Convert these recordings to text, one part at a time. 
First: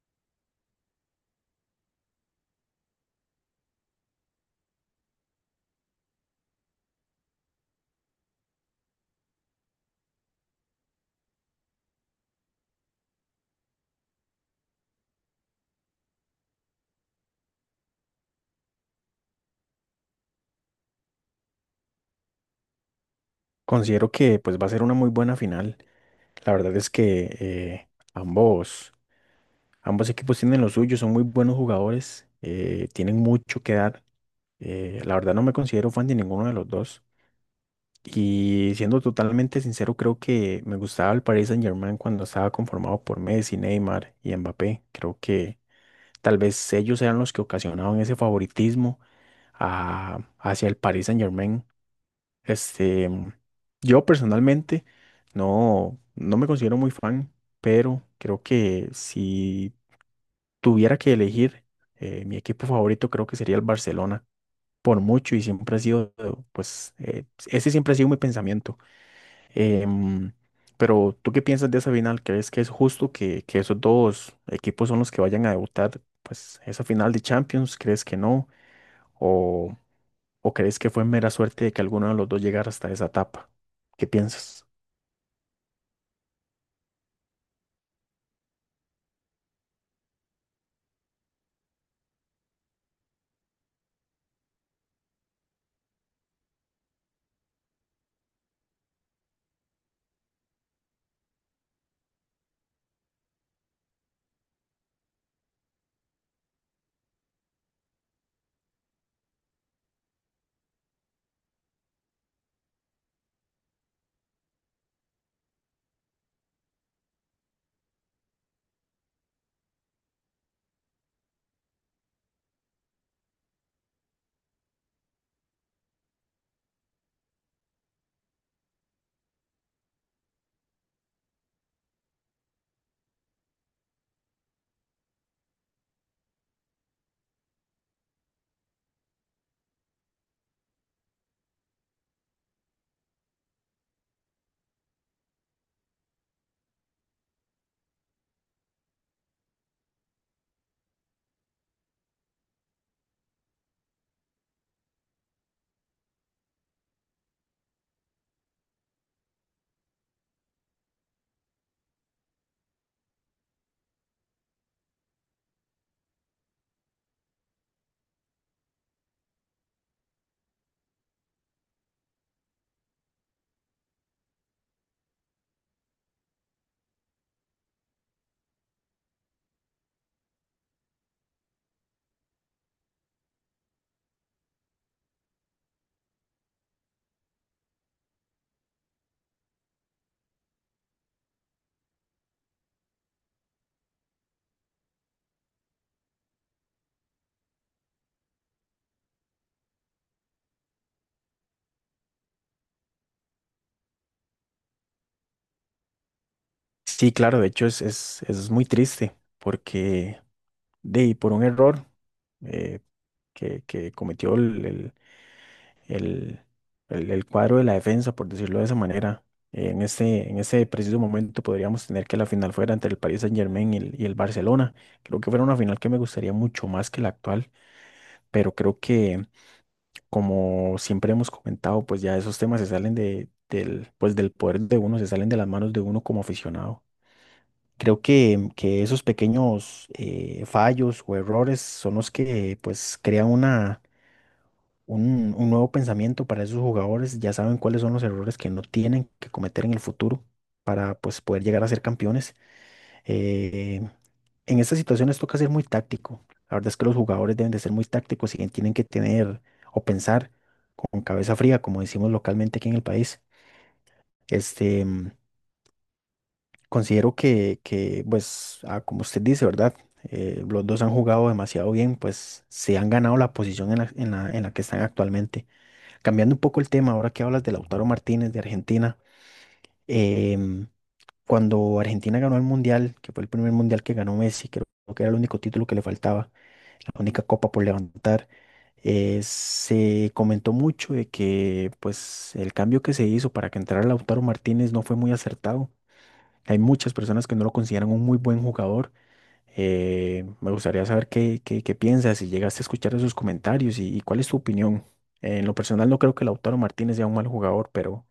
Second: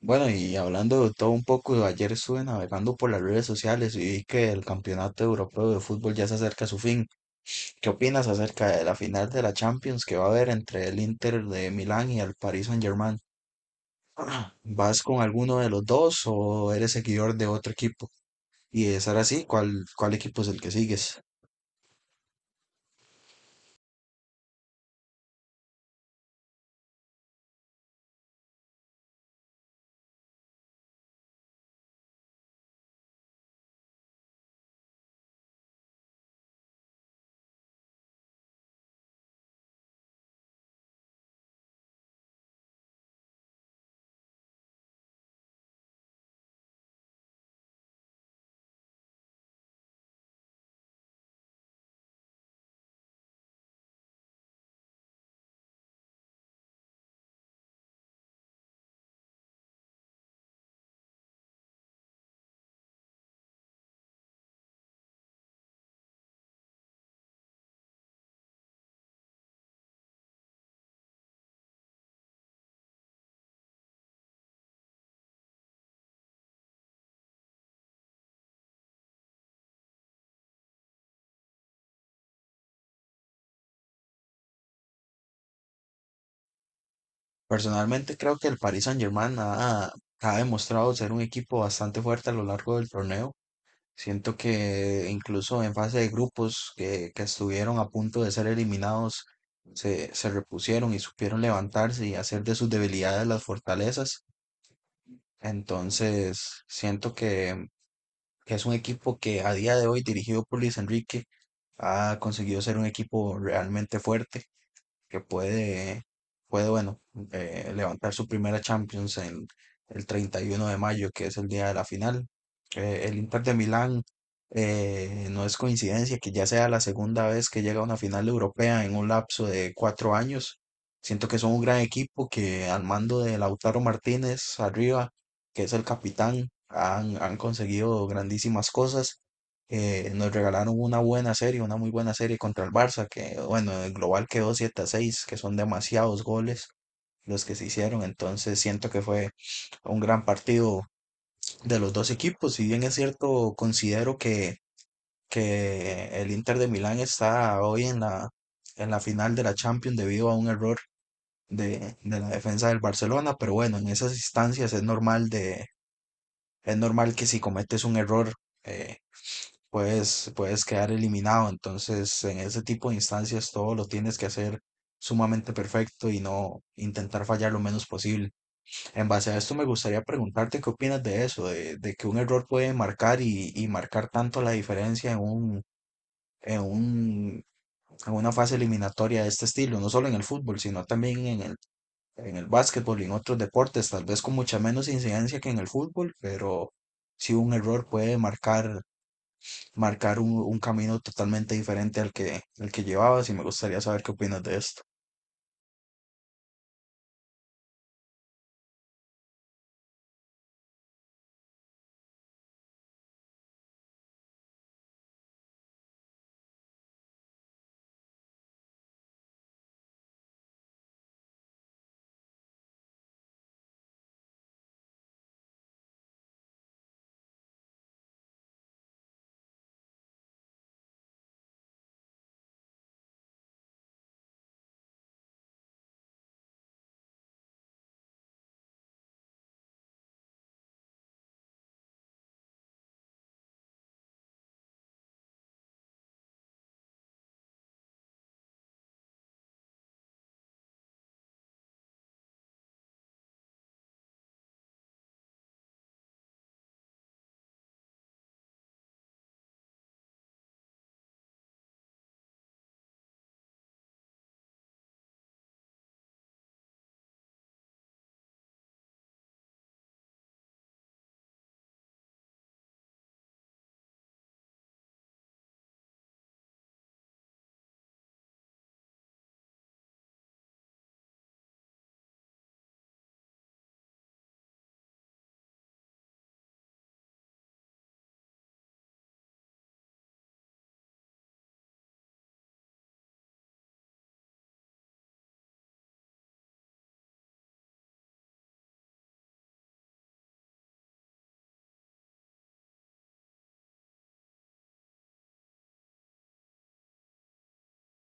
Bueno, y hablando de todo un poco, ayer estuve navegando por las redes sociales y vi que el Campeonato Europeo de Fútbol ya se acerca a su fin. ¿Qué opinas acerca de la final de la Champions que va a haber entre el Inter de Milán y el Paris Saint-Germain? ¿Vas con alguno de los dos o eres seguidor de otro equipo? Y de ser así, ¿cuál equipo es el que sigues? Considero que pues va a ser una muy buena final. La verdad es que ambos, ambos equipos tienen lo suyo, son muy buenos jugadores, tienen mucho que dar. La verdad no me considero fan de ninguno de los dos. Y siendo totalmente sincero, creo que me gustaba el Paris Saint-Germain cuando estaba conformado por Messi, Neymar y Mbappé. Creo que tal vez ellos eran los que ocasionaban ese favoritismo hacia el Paris Saint-Germain. Este, yo personalmente no me considero muy fan, pero creo que si tuviera que elegir mi equipo favorito, creo que sería el Barcelona, por mucho, y siempre ha sido, pues, ese siempre ha sido mi pensamiento. Em, pero, ¿tú qué piensas de esa final? ¿Crees que es justo que esos dos equipos son los que vayan a debutar, pues, esa final de Champions? ¿Crees que no? ¿O crees que fue mera suerte de que alguno de los dos llegara hasta esa etapa? ¿Qué piensas? Personalmente creo que el Paris Saint-Germain ha demostrado ser un equipo bastante fuerte a lo largo del torneo. Siento que incluso en fase de grupos que estuvieron a punto de ser eliminados, se repusieron y supieron levantarse y hacer de sus debilidades las fortalezas. Entonces, siento que es un equipo que a día de hoy, dirigido por Luis Enrique, ha conseguido ser un equipo realmente fuerte que puede bueno, levantar su primera Champions en el 31 de mayo, que es el día de la final. El Inter de Milán, no es coincidencia que ya sea la segunda vez que llega a una final europea en un lapso de 4 años. Siento que son un gran equipo que al mando de Lautaro Martínez arriba, que es el capitán, han conseguido grandísimas cosas, que nos regalaron una buena serie, una muy buena serie contra el Barça. Que bueno, el global quedó siete a 6, que son demasiados goles los que se hicieron. Entonces siento que fue un gran partido de los dos equipos. Si bien es cierto, considero que el Inter de Milán está hoy en la final de la Champions debido a un error de la defensa del Barcelona, pero bueno, en esas instancias es normal que si cometes un error, eh, puedes quedar eliminado. Entonces, en ese tipo de instancias, todo lo tienes que hacer sumamente perfecto y no intentar fallar lo menos posible. En base a esto, me gustaría preguntarte qué opinas de eso, de que un error puede marcar y marcar tanto la diferencia en un, en una fase eliminatoria de este estilo, no solo en el fútbol, sino también en el básquetbol y en otros deportes, tal vez con mucha menos incidencia que en el fútbol, pero si un error puede marcar un camino totalmente diferente al que, llevabas, y me gustaría saber qué opinas de esto. Sí, claro, de hecho es muy triste porque y por un error eh, que cometió el- el cuadro de la defensa, por decirlo de esa manera, en ese preciso momento podríamos tener que la final fuera entre el Paris Saint-Germain y el Barcelona. Creo que fuera una final que me gustaría mucho más que la actual, pero creo que como siempre hemos comentado, pues ya esos temas se salen del, pues del poder de uno, se salen de las manos de uno como aficionado. Creo que esos pequeños fallos o errores son los que pues crean un nuevo pensamiento para esos jugadores. Ya saben cuáles son los errores que no tienen que cometer en el futuro para pues poder llegar a ser campeones. Eh, en estas situaciones toca ser muy táctico. La verdad es que los jugadores deben de ser muy tácticos y tienen que tener o pensar con cabeza fría, como decimos localmente aquí en el país. Este, mm, considero pues, ah, como usted dice, ¿verdad? Los dos han jugado demasiado bien, pues se han ganado la posición en la que están actualmente. Cambiando un poco el tema, ahora que hablas de Lautaro Martínez de Argentina, eh, cuando Argentina ganó el Mundial, que fue el primer Mundial que ganó Messi, creo que era el único título que le faltaba, la única copa por levantar, se comentó mucho de que pues el cambio que se hizo para que entrara Lautaro Martínez no fue muy acertado. Hay muchas personas que no lo consideran un muy buen jugador. Me gustaría saber qué piensas, si llegaste a escuchar esos comentarios y cuál es tu opinión. En lo personal no creo que Lautaro Martínez sea un mal jugador, pero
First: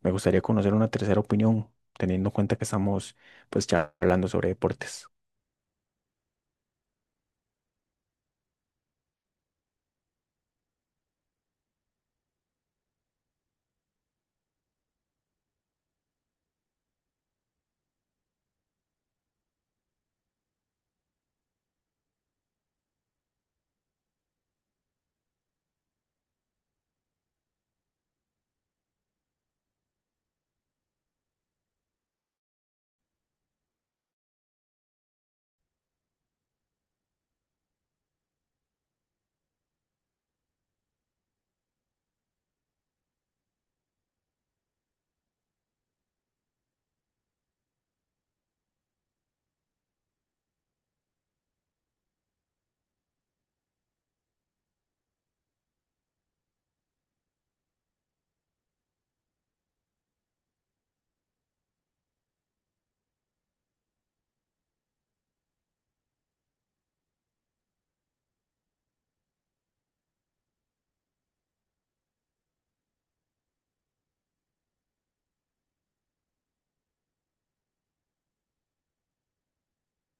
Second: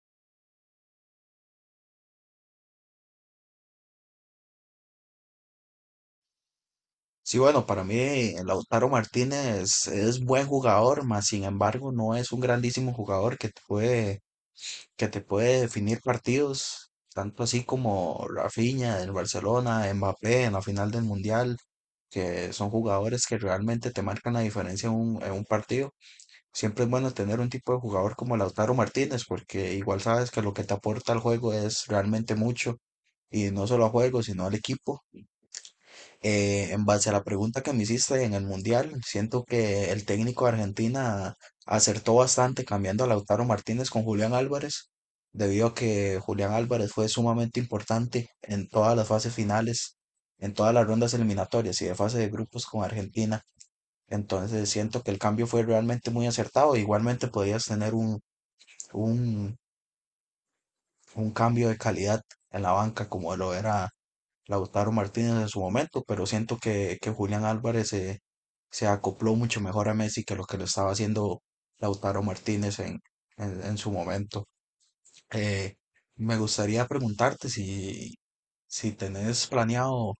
me gustaría conocer una tercera opinión, teniendo en cuenta que estamos pues charlando sobre deportes. Sí, bueno, para mí Lautaro Martínez es buen jugador, mas sin embargo no es un grandísimo jugador que te puede definir partidos, tanto así como Rafinha en Barcelona, Mbappé en la final del Mundial, que son jugadores que realmente te marcan la diferencia en un partido. Siempre es bueno tener un tipo de jugador como Lautaro Martínez, porque igual sabes que lo que te aporta al juego es realmente mucho, y no solo a juego, sino al equipo. En base a la pregunta que me hiciste en el Mundial, siento que el técnico de Argentina acertó bastante cambiando a Lautaro Martínez con Julián Álvarez, debido a que Julián Álvarez fue sumamente importante en todas las fases finales, en todas las rondas eliminatorias y de fase de grupos con Argentina. Entonces siento que el cambio fue realmente muy acertado. Igualmente podías tener un, un cambio de calidad en la banca como lo era Lautaro Martínez en su momento, pero siento que Julián Álvarez se acopló mucho mejor a Messi que lo estaba haciendo Lautaro Martínez en su momento. Eh, Me gustaría preguntarte si tenés planeado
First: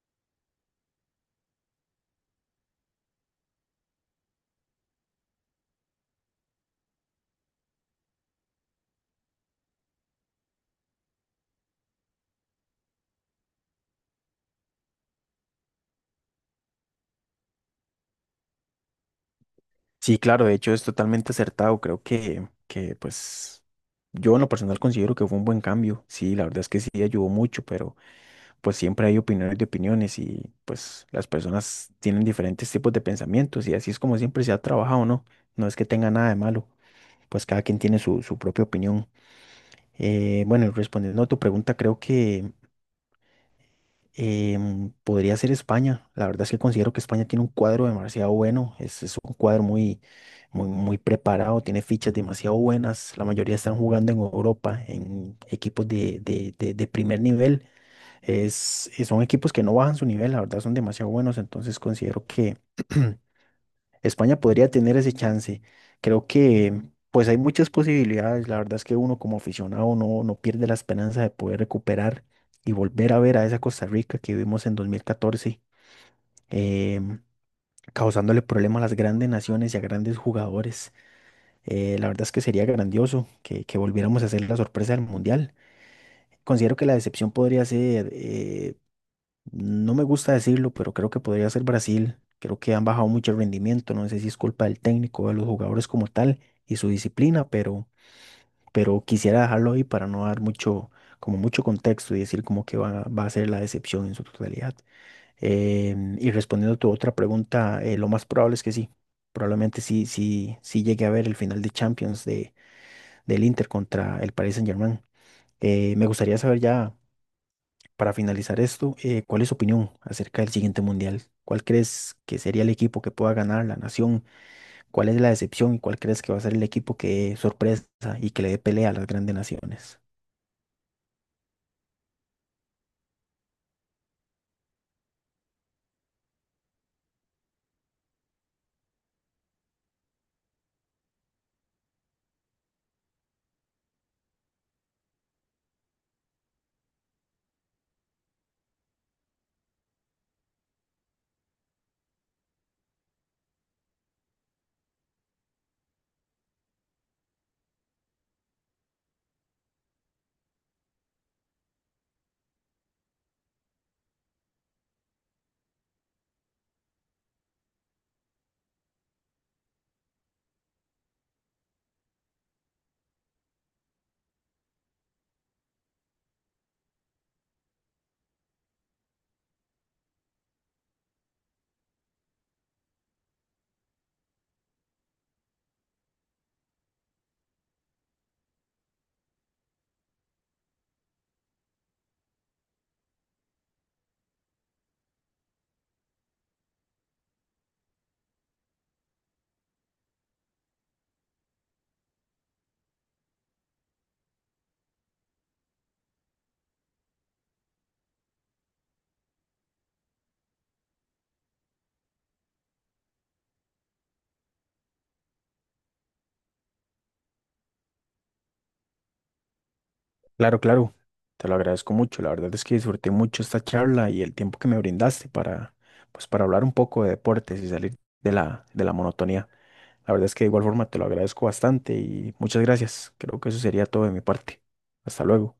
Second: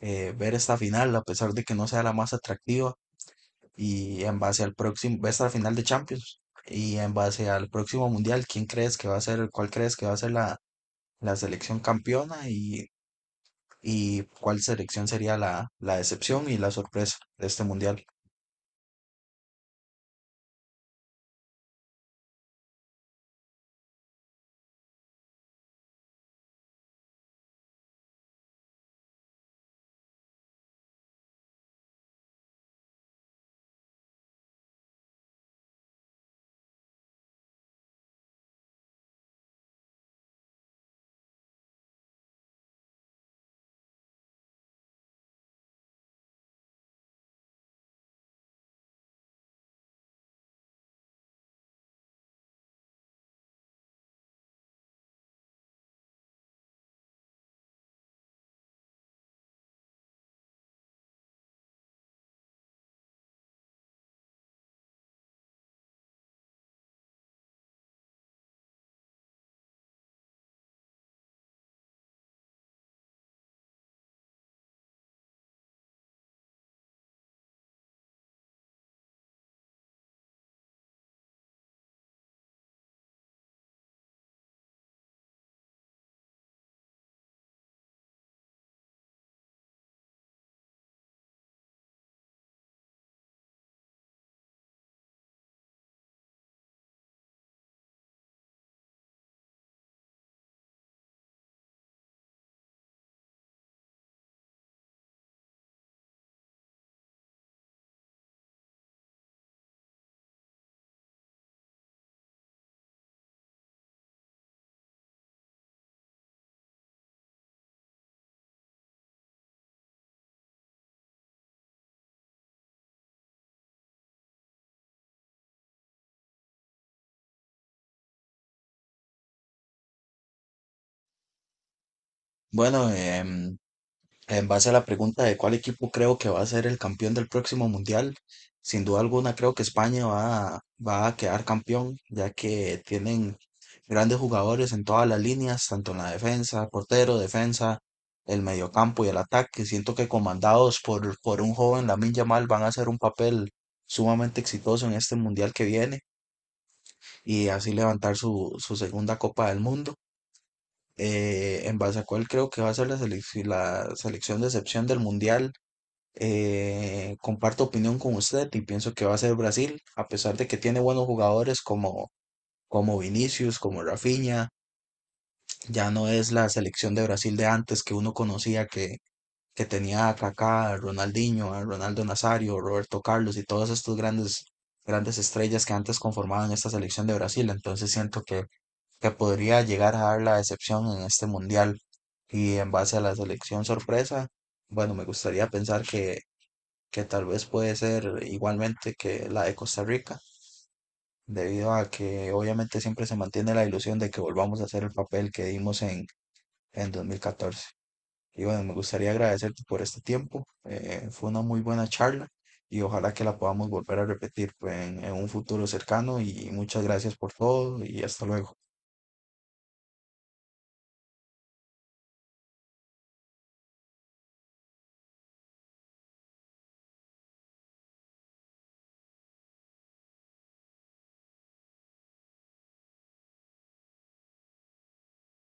ver esta final, a pesar de que no sea la más atractiva. Y en base al próximo, va a estar la final de Champions. Y en base al próximo mundial, ¿quién crees que va a ser, cuál crees que va a ser la selección campeona y cuál selección sería la decepción y la sorpresa de este mundial? Sí, claro, de hecho es totalmente acertado. Creo que pues yo en lo personal considero que fue un buen cambio. Sí, la verdad es que sí ayudó mucho, pero pues siempre hay opiniones de opiniones y pues las personas tienen diferentes tipos de pensamientos y así es como siempre se ha trabajado, ¿no? No es que tenga nada de malo, pues cada quien tiene su, su propia opinión. Bueno, y respondiendo a tu pregunta, creo que podría ser España. La verdad es que considero que España tiene un cuadro demasiado bueno. Es un cuadro muy preparado, tiene fichas demasiado buenas. La mayoría están jugando en Europa, en equipos de primer nivel. Son equipos que no bajan su nivel, la verdad son demasiado buenos. Entonces considero que España podría tener ese chance. Creo que pues hay muchas posibilidades. La verdad es que uno como aficionado no pierde la esperanza de poder recuperar y volver a ver a esa Costa Rica que vimos en 2014, em, causándole problemas a las grandes naciones y a grandes jugadores. La verdad es que sería grandioso que volviéramos a hacer la sorpresa del Mundial. Considero que la decepción podría ser no me gusta decirlo, pero creo que podría ser Brasil. Creo que han bajado mucho el rendimiento. No sé si es culpa del técnico, de los jugadores como tal y su disciplina, pero quisiera dejarlo ahí para no dar mucho, como mucho contexto y decir como que va a ser la decepción en su totalidad. Y respondiendo a tu otra pregunta, lo más probable es que sí. Probablemente sí llegue a ver el final de Champions del Inter contra el Paris Saint-Germain. Me gustaría saber ya. Para finalizar esto, ¿cuál es su opinión acerca del siguiente mundial? ¿Cuál crees que sería el equipo que pueda ganar la nación? ¿Cuál es la decepción y cuál crees que va a ser el equipo que dé sorpresa y que le dé pelea a las grandes naciones? Bueno, en base a la pregunta de cuál equipo creo que va a ser el campeón del próximo mundial, sin duda alguna creo que España va a quedar campeón, ya que tienen grandes jugadores en todas las líneas, tanto en la defensa, portero, defensa, el mediocampo y el ataque. Siento que comandados por un joven Lamine Yamal, van a hacer un papel sumamente exitoso en este mundial que viene, y así levantar su segunda Copa del Mundo. En base a cuál creo que va a ser la, la selección de excepción del mundial. Comparto opinión con usted y pienso que va a ser Brasil, a pesar de que tiene buenos jugadores como, como Vinicius, como Rafinha. Ya no es la selección de Brasil de antes que uno conocía, que tenía a Kaká, a Ronaldinho, a Ronaldo Nazario, Roberto Carlos y todas estas grandes, grandes estrellas que antes conformaban esta selección de Brasil. Entonces siento que podría llegar a dar la excepción en este mundial. Y en base a la selección sorpresa. Bueno, me gustaría pensar que tal vez puede ser igualmente que la de Costa Rica, debido a que obviamente siempre se mantiene la ilusión de que volvamos a hacer el papel que dimos en 2014. Y bueno, me gustaría agradecerte por este tiempo. Eh, fue una muy buena charla y ojalá que la podamos volver a repetir pues, en un futuro cercano. Y muchas gracias por todo y hasta luego. Claro, claro, te lo agradezco mucho. La verdad es que disfruté mucho esta charla y el tiempo que me brindaste para, pues, para hablar un poco de deportes y salir de la monotonía. La verdad es que de igual forma te lo agradezco bastante y muchas gracias. Creo que eso sería todo de mi parte. Hasta luego.